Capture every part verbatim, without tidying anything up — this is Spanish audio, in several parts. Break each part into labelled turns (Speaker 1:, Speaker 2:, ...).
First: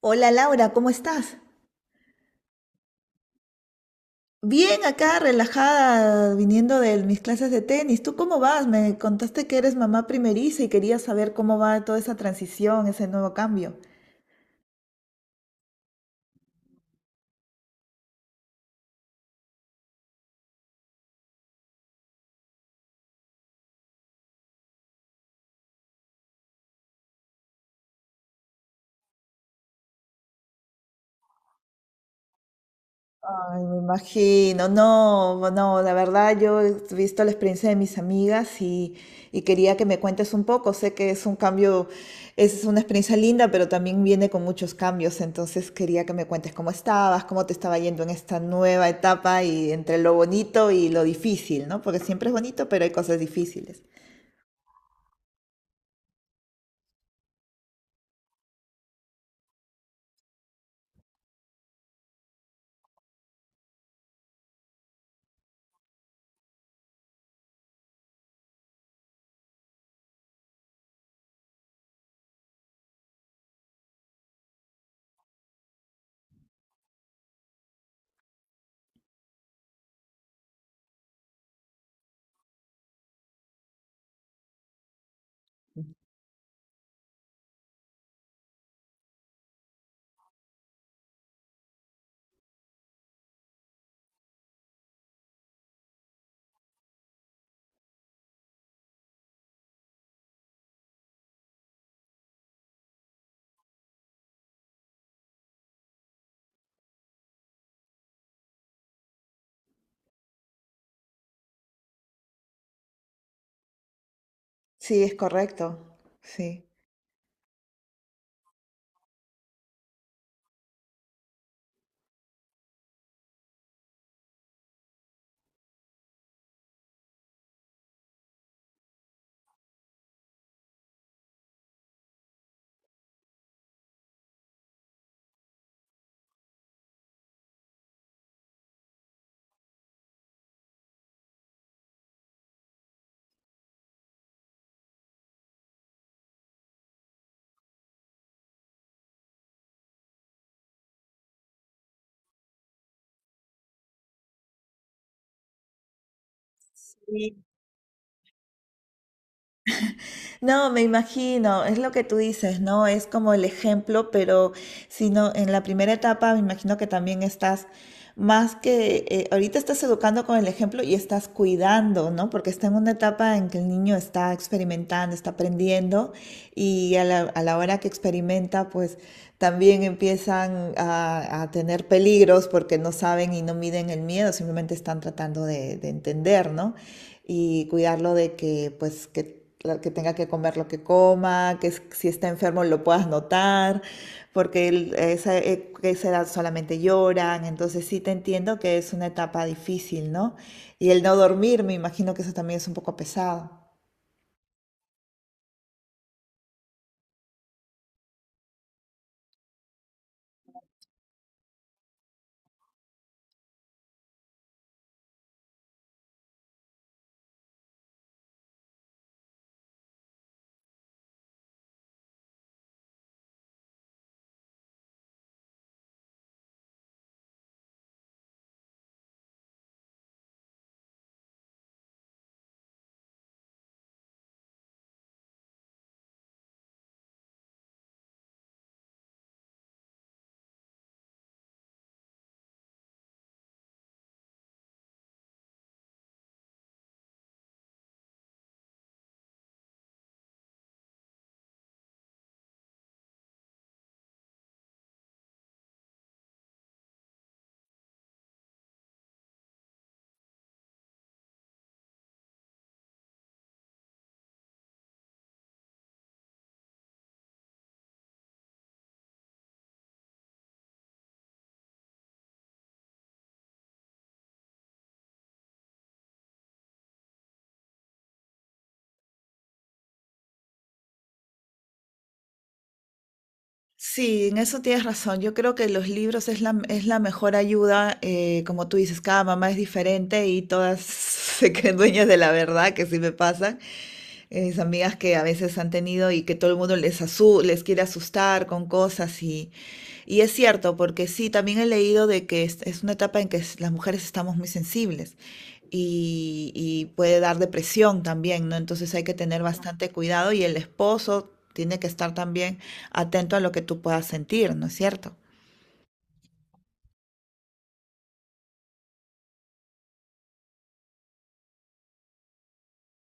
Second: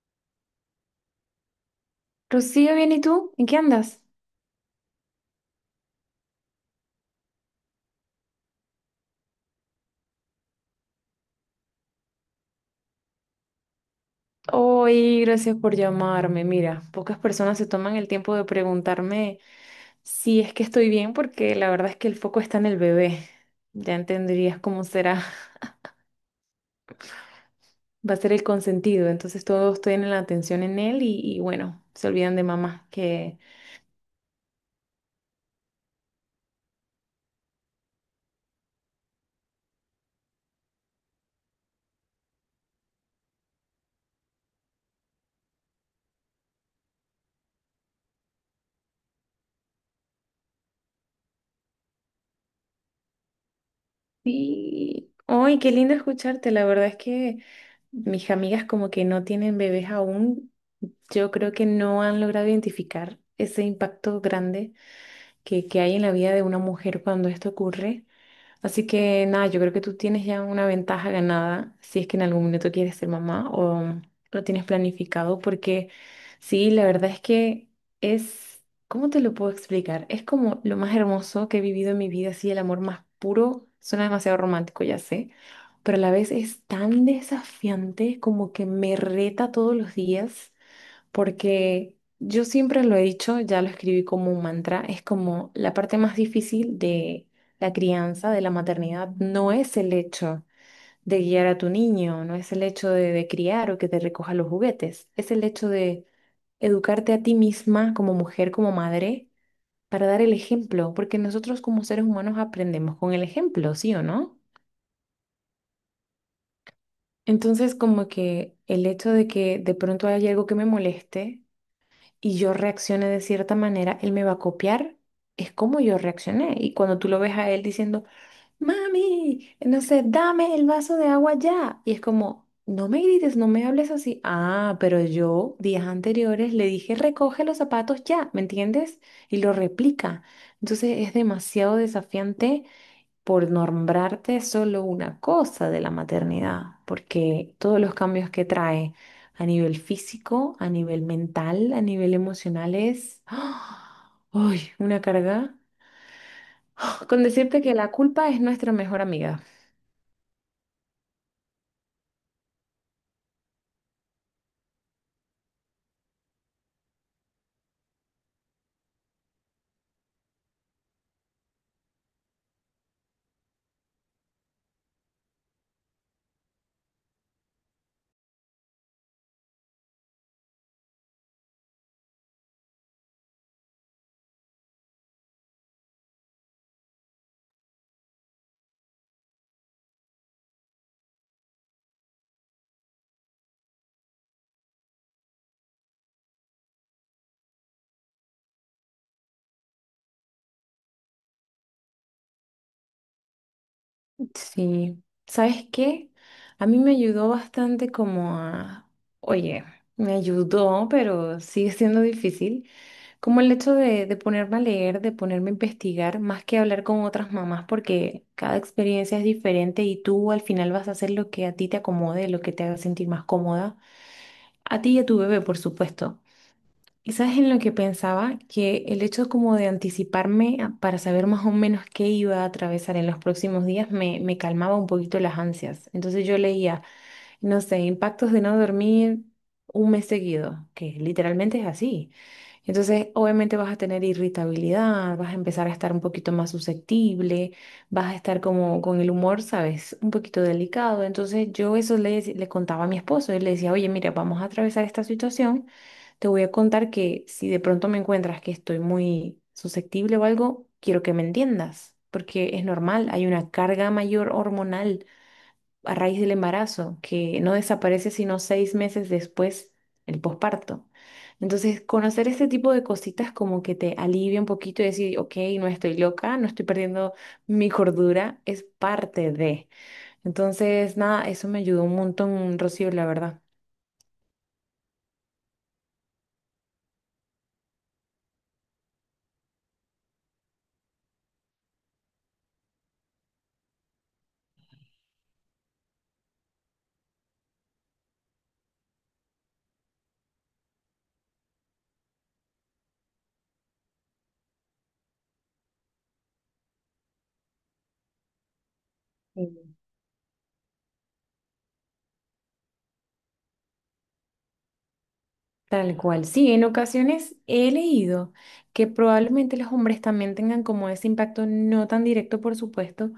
Speaker 1: Hola Laura, ¿cómo estás?
Speaker 2: Rocío, bien, ¿y tú? ¿En qué andas?
Speaker 1: Bien, acá relajada, viniendo de mis clases de tenis. ¿Tú cómo vas? Me contaste que eres mamá primeriza y quería saber cómo va toda esa transición, ese nuevo cambio.
Speaker 2: Hoy, gracias por llamarme. Mira, pocas personas se toman el tiempo de preguntarme si es que estoy bien, porque la verdad es que el foco está en el bebé. Ya entenderías cómo será, va a ser el consentido. Entonces todos tienen la atención en él y, y bueno, se olvidan de mamá. Que
Speaker 1: Ay, me imagino, no, no, la verdad yo he visto la experiencia de mis amigas y, y quería que me cuentes un poco. Sé que es un cambio, es una experiencia linda, pero también viene con muchos cambios, entonces quería que me cuentes cómo estabas, cómo te estaba yendo en esta nueva etapa y entre lo bonito y lo difícil, ¿no? Porque siempre es bonito, pero hay cosas difíciles.
Speaker 2: sí. Ay, qué lindo escucharte. La verdad es que mis amigas como que no tienen bebés aún. Yo creo que no han logrado identificar ese impacto grande que, que hay en la vida de una mujer cuando esto ocurre. Así que nada, yo creo que tú tienes ya una ventaja ganada si es que en algún minuto quieres ser mamá o lo tienes planificado, porque sí, la verdad es que es, ¿cómo te lo puedo explicar? Es como lo más hermoso que he vivido en mi vida, así el amor más puro, suena demasiado romántico, ya sé, pero a la vez es tan desafiante como que me reta todos los días porque yo siempre lo he dicho, ya lo escribí como un mantra, es como la parte más difícil de la crianza, de la maternidad, no es el hecho de guiar a tu niño, no es el hecho de, de criar o que te recoja los juguetes, es el hecho de educarte a ti misma como mujer, como madre, para dar el ejemplo, porque nosotros como seres humanos aprendemos con el ejemplo, ¿sí o no?
Speaker 1: Sí, es correcto, sí.
Speaker 2: Entonces, como que el hecho de que de pronto haya algo que me moleste, y yo reaccione de cierta manera, él me va a copiar. Es como yo reaccioné. Y cuando tú lo ves a él diciendo, mami, no sé, dame el vaso de agua ya. Y es como, no me grites, no me hables así. Ah, pero yo días anteriores le dije, recoge los zapatos ya, ¿me entiendes? Y lo replica. Entonces es demasiado desafiante por nombrarte solo una cosa de la maternidad, porque todos los cambios que trae a nivel físico, a nivel mental, a nivel emocional es, ¡ah! ¡Ay! Una carga. Con decirte que la culpa es nuestra mejor amiga.
Speaker 1: No, me imagino, es lo que tú dices, ¿no? Es como el ejemplo, pero si no, en la primera etapa me imagino que también estás más que eh, ahorita estás educando con el ejemplo y estás cuidando, ¿no? Porque está en una etapa en que el niño está experimentando, está aprendiendo y a la, a la hora que experimenta, pues también empiezan a, a tener peligros porque no saben y no miden el miedo, simplemente están tratando de, de entender, ¿no? Y cuidarlo de que, pues, que, que tenga que comer lo que coma, que si está enfermo lo puedas notar, porque él, esa, esa edad solamente lloran, entonces sí te entiendo que es una etapa difícil, ¿no? Y el no dormir, me imagino que eso también es un poco pesado.
Speaker 2: Sí, ¿sabes qué? A mí me ayudó bastante como a, oye, me ayudó, pero sigue siendo difícil. Como el hecho de, de ponerme a leer, de ponerme a investigar, más que hablar con otras mamás, porque cada experiencia es diferente y tú al final vas a hacer lo que a ti te acomode, lo que te haga sentir más cómoda, a ti y a tu bebé, por supuesto. Y sabes en lo que pensaba, que el hecho como de anticiparme a- para saber más o menos qué iba a atravesar en los próximos días me, me calmaba un poquito las ansias. Entonces yo leía, no sé, impactos de no dormir un mes seguido, que literalmente es así. Entonces, obviamente vas a tener irritabilidad, vas a empezar a estar un poquito más susceptible, vas a estar como con el humor, ¿sabes? Un poquito delicado. Entonces, yo eso le, dec- le contaba a mi esposo. Él le decía, oye, mira, vamos a atravesar esta situación. Te voy a contar que si de pronto me encuentras que estoy muy susceptible o algo, quiero que me entiendas, porque es normal, hay una carga mayor hormonal a raíz del embarazo, que no desaparece sino seis meses después el posparto. Entonces, conocer este tipo de cositas como que te alivia un poquito y decir, ok, no estoy loca, no estoy perdiendo mi cordura, es parte de. Entonces, nada, eso me ayudó un montón, Rocío, la verdad.
Speaker 1: Sí, en eso tienes razón. Yo creo que los libros es la, es la mejor ayuda. Eh, como tú dices, cada mamá es diferente y todas se creen dueñas de la verdad, que sí me pasa. Eh, mis amigas que a veces han tenido y que todo el mundo les, asu- les quiere asustar con cosas y, y es cierto, porque sí, también he leído de que es, es una etapa en que es- las mujeres estamos muy sensibles y, y puede dar depresión también, ¿no? Entonces hay que tener
Speaker 2: Sí.
Speaker 1: bastante cuidado y el esposo. Tiene que estar también atento a lo que tú puedas sentir, ¿no es cierto?
Speaker 2: Tal cual. Sí, en ocasiones he leído que probablemente los hombres también tengan como ese impacto, no tan directo, por supuesto,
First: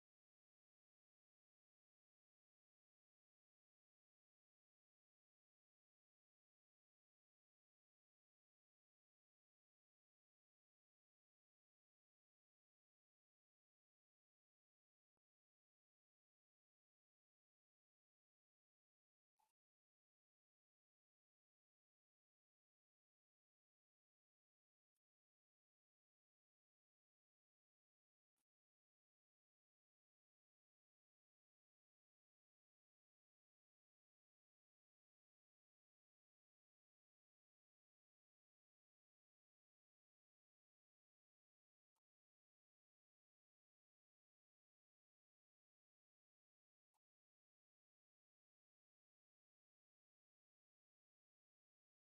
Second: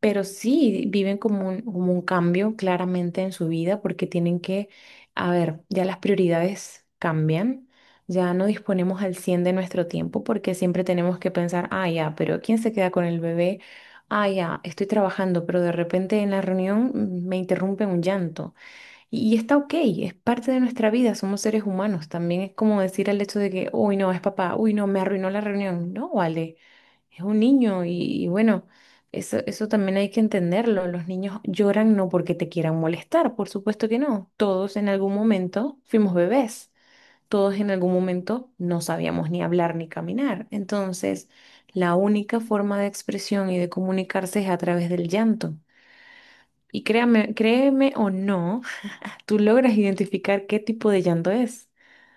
Speaker 2: pero sí, viven como un, como un cambio claramente en su vida porque tienen que, a ver, ya las prioridades cambian, ya no disponemos al cien de nuestro tiempo porque siempre tenemos que pensar, ah, ya, pero ¿quién se queda con el bebé? Ah, ya, estoy trabajando, pero de repente en la reunión mm, me interrumpe un llanto. Y, y está ok, es parte de nuestra vida, somos seres humanos. También es como decir al hecho de que, uy, no, es papá, uy, no, me arruinó la reunión. No, vale. Es un niño y, y bueno, eso, eso también hay que entenderlo. Los niños lloran no porque te quieran molestar, por supuesto que no. Todos en algún momento fuimos bebés, todos en algún momento no sabíamos ni hablar ni caminar. Entonces, la única forma de expresión y de comunicarse es a través del llanto. Y créame, créeme o no, tú logras identificar qué tipo de llanto es,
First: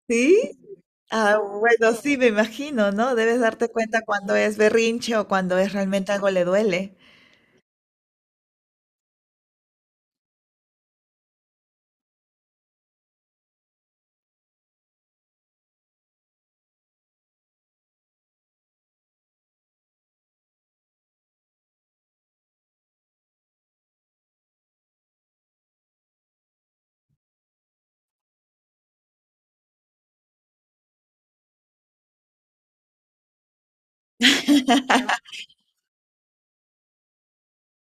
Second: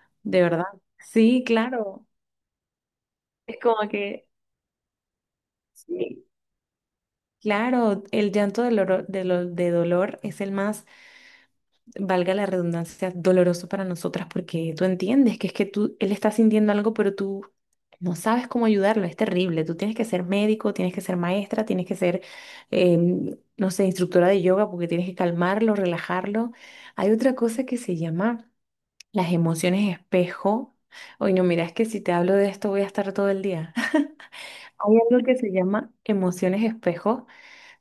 Speaker 1: ¿Sí?
Speaker 2: de verdad.
Speaker 1: Ah,
Speaker 2: Sí,
Speaker 1: bueno,
Speaker 2: claro.
Speaker 1: sí, me imagino, ¿no? Debes
Speaker 2: Es
Speaker 1: darte
Speaker 2: como
Speaker 1: cuenta
Speaker 2: que,
Speaker 1: cuando es berrinche o cuando es realmente
Speaker 2: sí,
Speaker 1: algo le duele.
Speaker 2: claro, el llanto de dolor, de, lo- de dolor es el más, valga la redundancia, doloroso para nosotras porque tú entiendes que es que tú, él está sintiendo algo, pero tú no sabes cómo ayudarlo, es terrible. Tú tienes que ser médico, tienes que ser maestra, tienes que ser, em, no sé, instructora de yoga porque tienes que calmarlo, relajarlo. Hay otra cosa que se llama las emociones espejo. Oye, no, mira, es que si te hablo de esto voy a estar todo el día. Hay algo que se llama emociones espejo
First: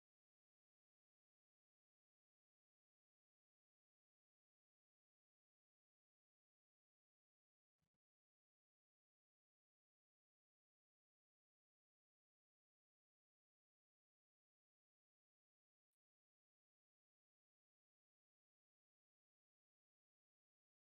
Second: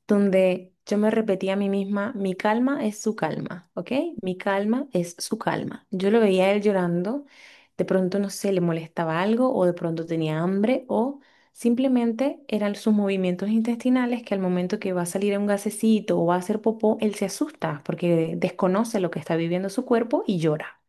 Speaker 2: donde yo me repetía a mí misma, mi calma es su calma, ¿ok? Mi calma es su calma. Yo lo veía a él llorando, de pronto, no sé, le molestaba algo o de pronto tenía hambre o simplemente eran sus movimientos intestinales que al momento que va a salir un gasecito o va a hacer popó, él se asusta porque desconoce lo que está viviendo su cuerpo y llora.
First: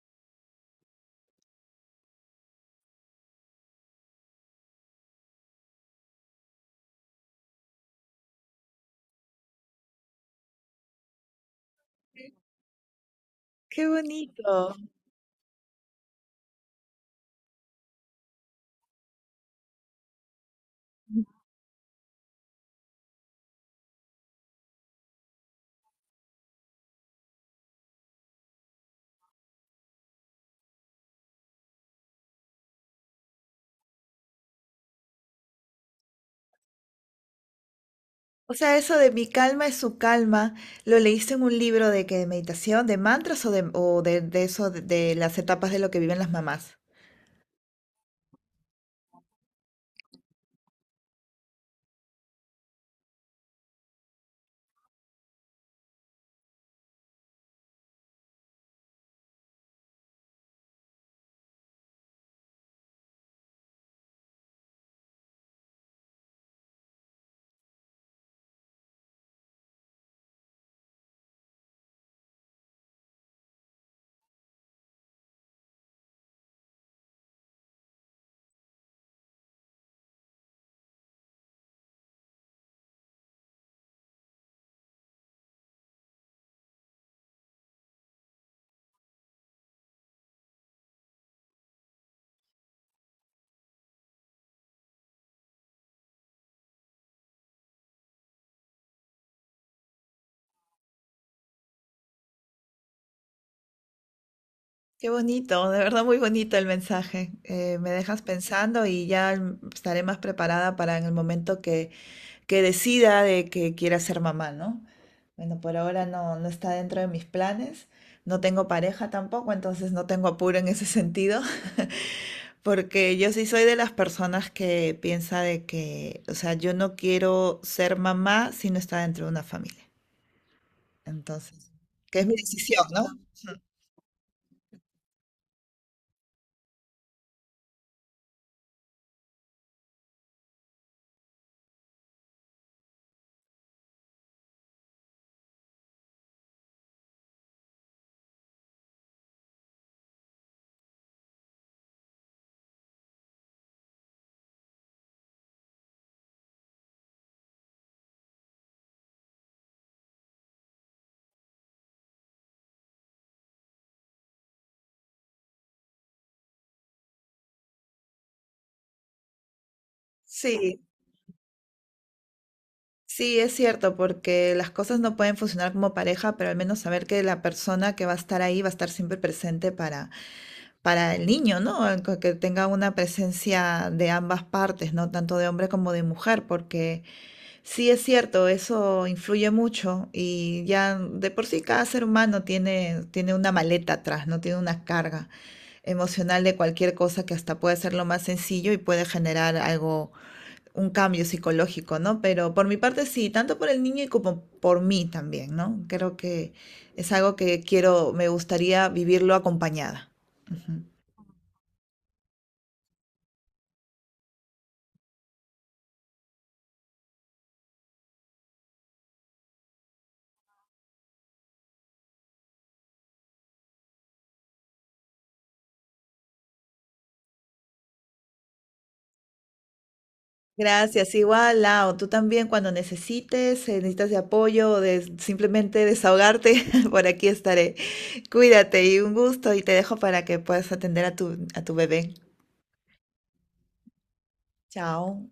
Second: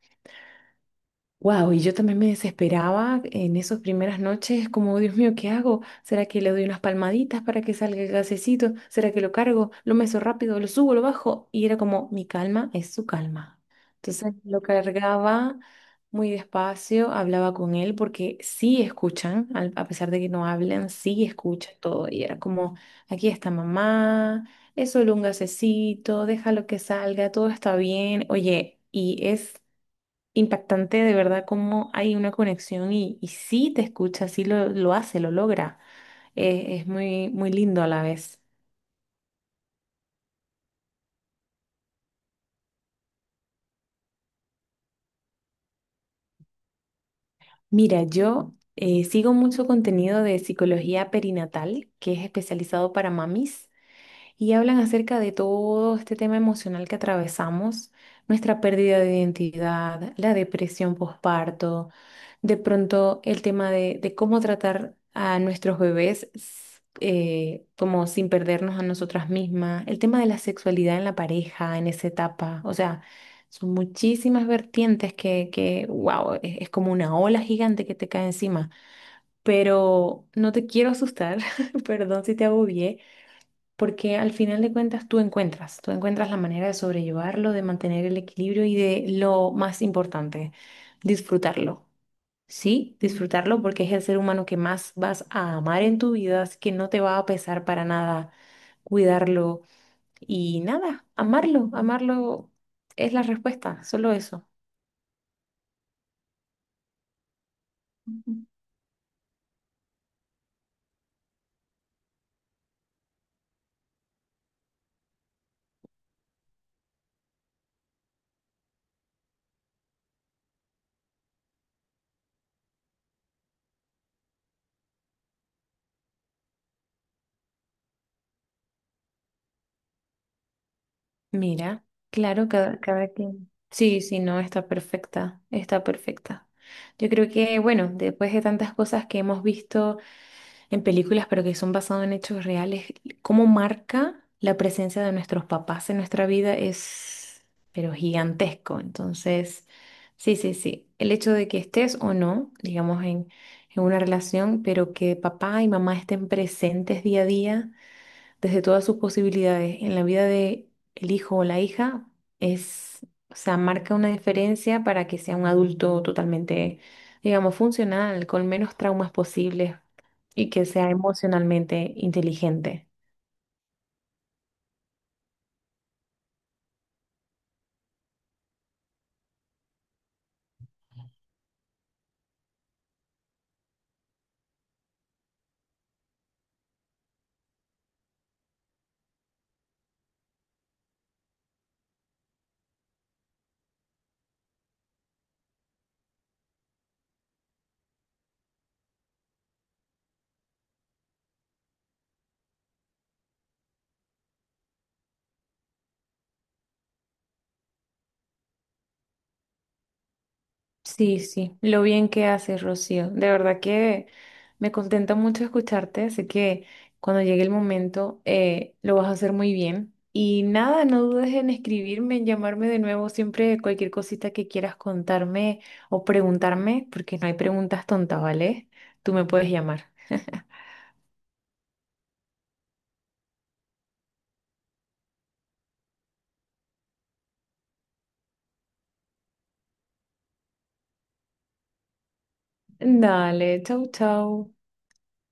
Speaker 2: Wow, y yo también me desesperaba en esas primeras noches, como Dios mío, ¿qué hago? ¿Será que le doy unas palmaditas para que salga el gasecito? ¿Será que lo cargo? ¿Lo meso rápido? ¿Lo subo? ¿Lo bajo? Y era como, mi calma es su calma.
Speaker 1: Qué
Speaker 2: Entonces lo
Speaker 1: bonito.
Speaker 2: cargaba muy despacio, hablaba con él porque sí escuchan, al- a pesar de que no hablan, sí escuchan todo. Y era como, aquí está mamá, es solo un gasecito, déjalo que salga, todo está bien. Oye, y es impactante de verdad cómo hay una conexión y, y sí te escucha, sí lo, lo hace, lo logra. Eh, es muy, muy lindo a la vez.
Speaker 1: O sea, eso de mi calma es su calma, ¿lo leíste en un libro de que de meditación, de mantras o de, o de, de eso, de, de las etapas de lo que viven las mamás?
Speaker 2: Mira, yo eh, sigo mucho contenido de psicología perinatal, que es especializado para mamis. Y hablan acerca de todo este tema emocional que atravesamos, nuestra pérdida de identidad, la depresión postparto, de pronto el tema de, de cómo tratar a nuestros bebés s- eh, como sin perdernos a nosotras mismas, el tema de la sexualidad en la pareja, en esa etapa, o sea, son muchísimas vertientes que, que wow, es es como una ola gigante que te cae encima. Pero no te quiero asustar, perdón si te agobié, porque al final de cuentas tú encuentras, tú encuentras la manera de sobrellevarlo, de mantener el equilibrio y de lo más importante, disfrutarlo. Sí, disfrutarlo porque es el ser humano que más vas a amar en tu vida, así que no te va a pesar para nada cuidarlo y nada, amarlo, amarlo es la respuesta, solo eso.
Speaker 1: Qué bonito, de verdad muy bonito el mensaje. Eh, me dejas
Speaker 2: Ujú.
Speaker 1: pensando y ya mm, estaré más preparada para en el momento que que decida de que quiera ser mamá, ¿no? Bueno, por ahora no, no está dentro de mis planes. No tengo pareja tampoco, entonces no tengo apuro en ese sentido, porque yo sí soy de las personas que piensa de que, o sea, yo no quiero ser mamá si no está dentro de una familia. Entonces,
Speaker 2: Mira,
Speaker 1: que es mi
Speaker 2: claro, cada,
Speaker 1: decisión, ¿no?
Speaker 2: cada quien. Sí, sí, no, está perfecta, está perfecta. Yo creo que, bueno, después de tantas cosas que hemos visto en películas, pero que son basados en hechos reales, cómo marca la presencia de nuestros papás en nuestra vida es, pero gigantesco. Entonces, sí, sí, sí. El hecho de que estés o no, digamos, en, en una relación, pero que papá y mamá estén presentes día a día desde todas sus posibilidades en la vida de el hijo o la hija es, o sea, marca una diferencia para que sea un adulto totalmente, digamos, funcional, con menos traumas posibles y que
Speaker 1: Sí,
Speaker 2: sea emocionalmente inteligente.
Speaker 1: sí, es cierto, porque las cosas no pueden funcionar como pareja, pero al menos saber que la persona que va a estar ahí va a estar siempre presente para, para el niño, ¿no? El Que que tenga una presencia de ambas partes, ¿no? Tanto de hombre como de mujer, porque sí es cierto, eso influye mucho y ya de por sí cada ser humano tiene, tiene una maleta atrás, ¿no? Tiene una carga emocional de cualquier cosa que hasta puede ser lo más sencillo y puede generar algo un cambio psicológico, ¿no? Pero por mi parte sí, tanto por el niño y como por mí también, ¿no? Creo que es algo que quiero, me gustaría vivirlo acompañada. Ujú.
Speaker 2: Sí, sí, lo bien que haces, Rocío. De verdad que me contenta mucho escucharte. Así que cuando llegue el momento eh, lo vas a hacer muy bien. Y nada, no dudes en escribirme, en llamarme de nuevo siempre cualquier cosita que quieras contarme o preguntarme, porque no hay preguntas tontas, ¿vale? Tú me puedes llamar.
Speaker 1: Gracias, igual, Lau, tú también cuando necesites, eh, necesitas de apoyo o de simplemente desahogarte, por aquí estaré. Cuídate y un gusto y te dejo para que puedas atender a tu, a tu bebé.
Speaker 2: Dale, chau, chau.
Speaker 1: Chao.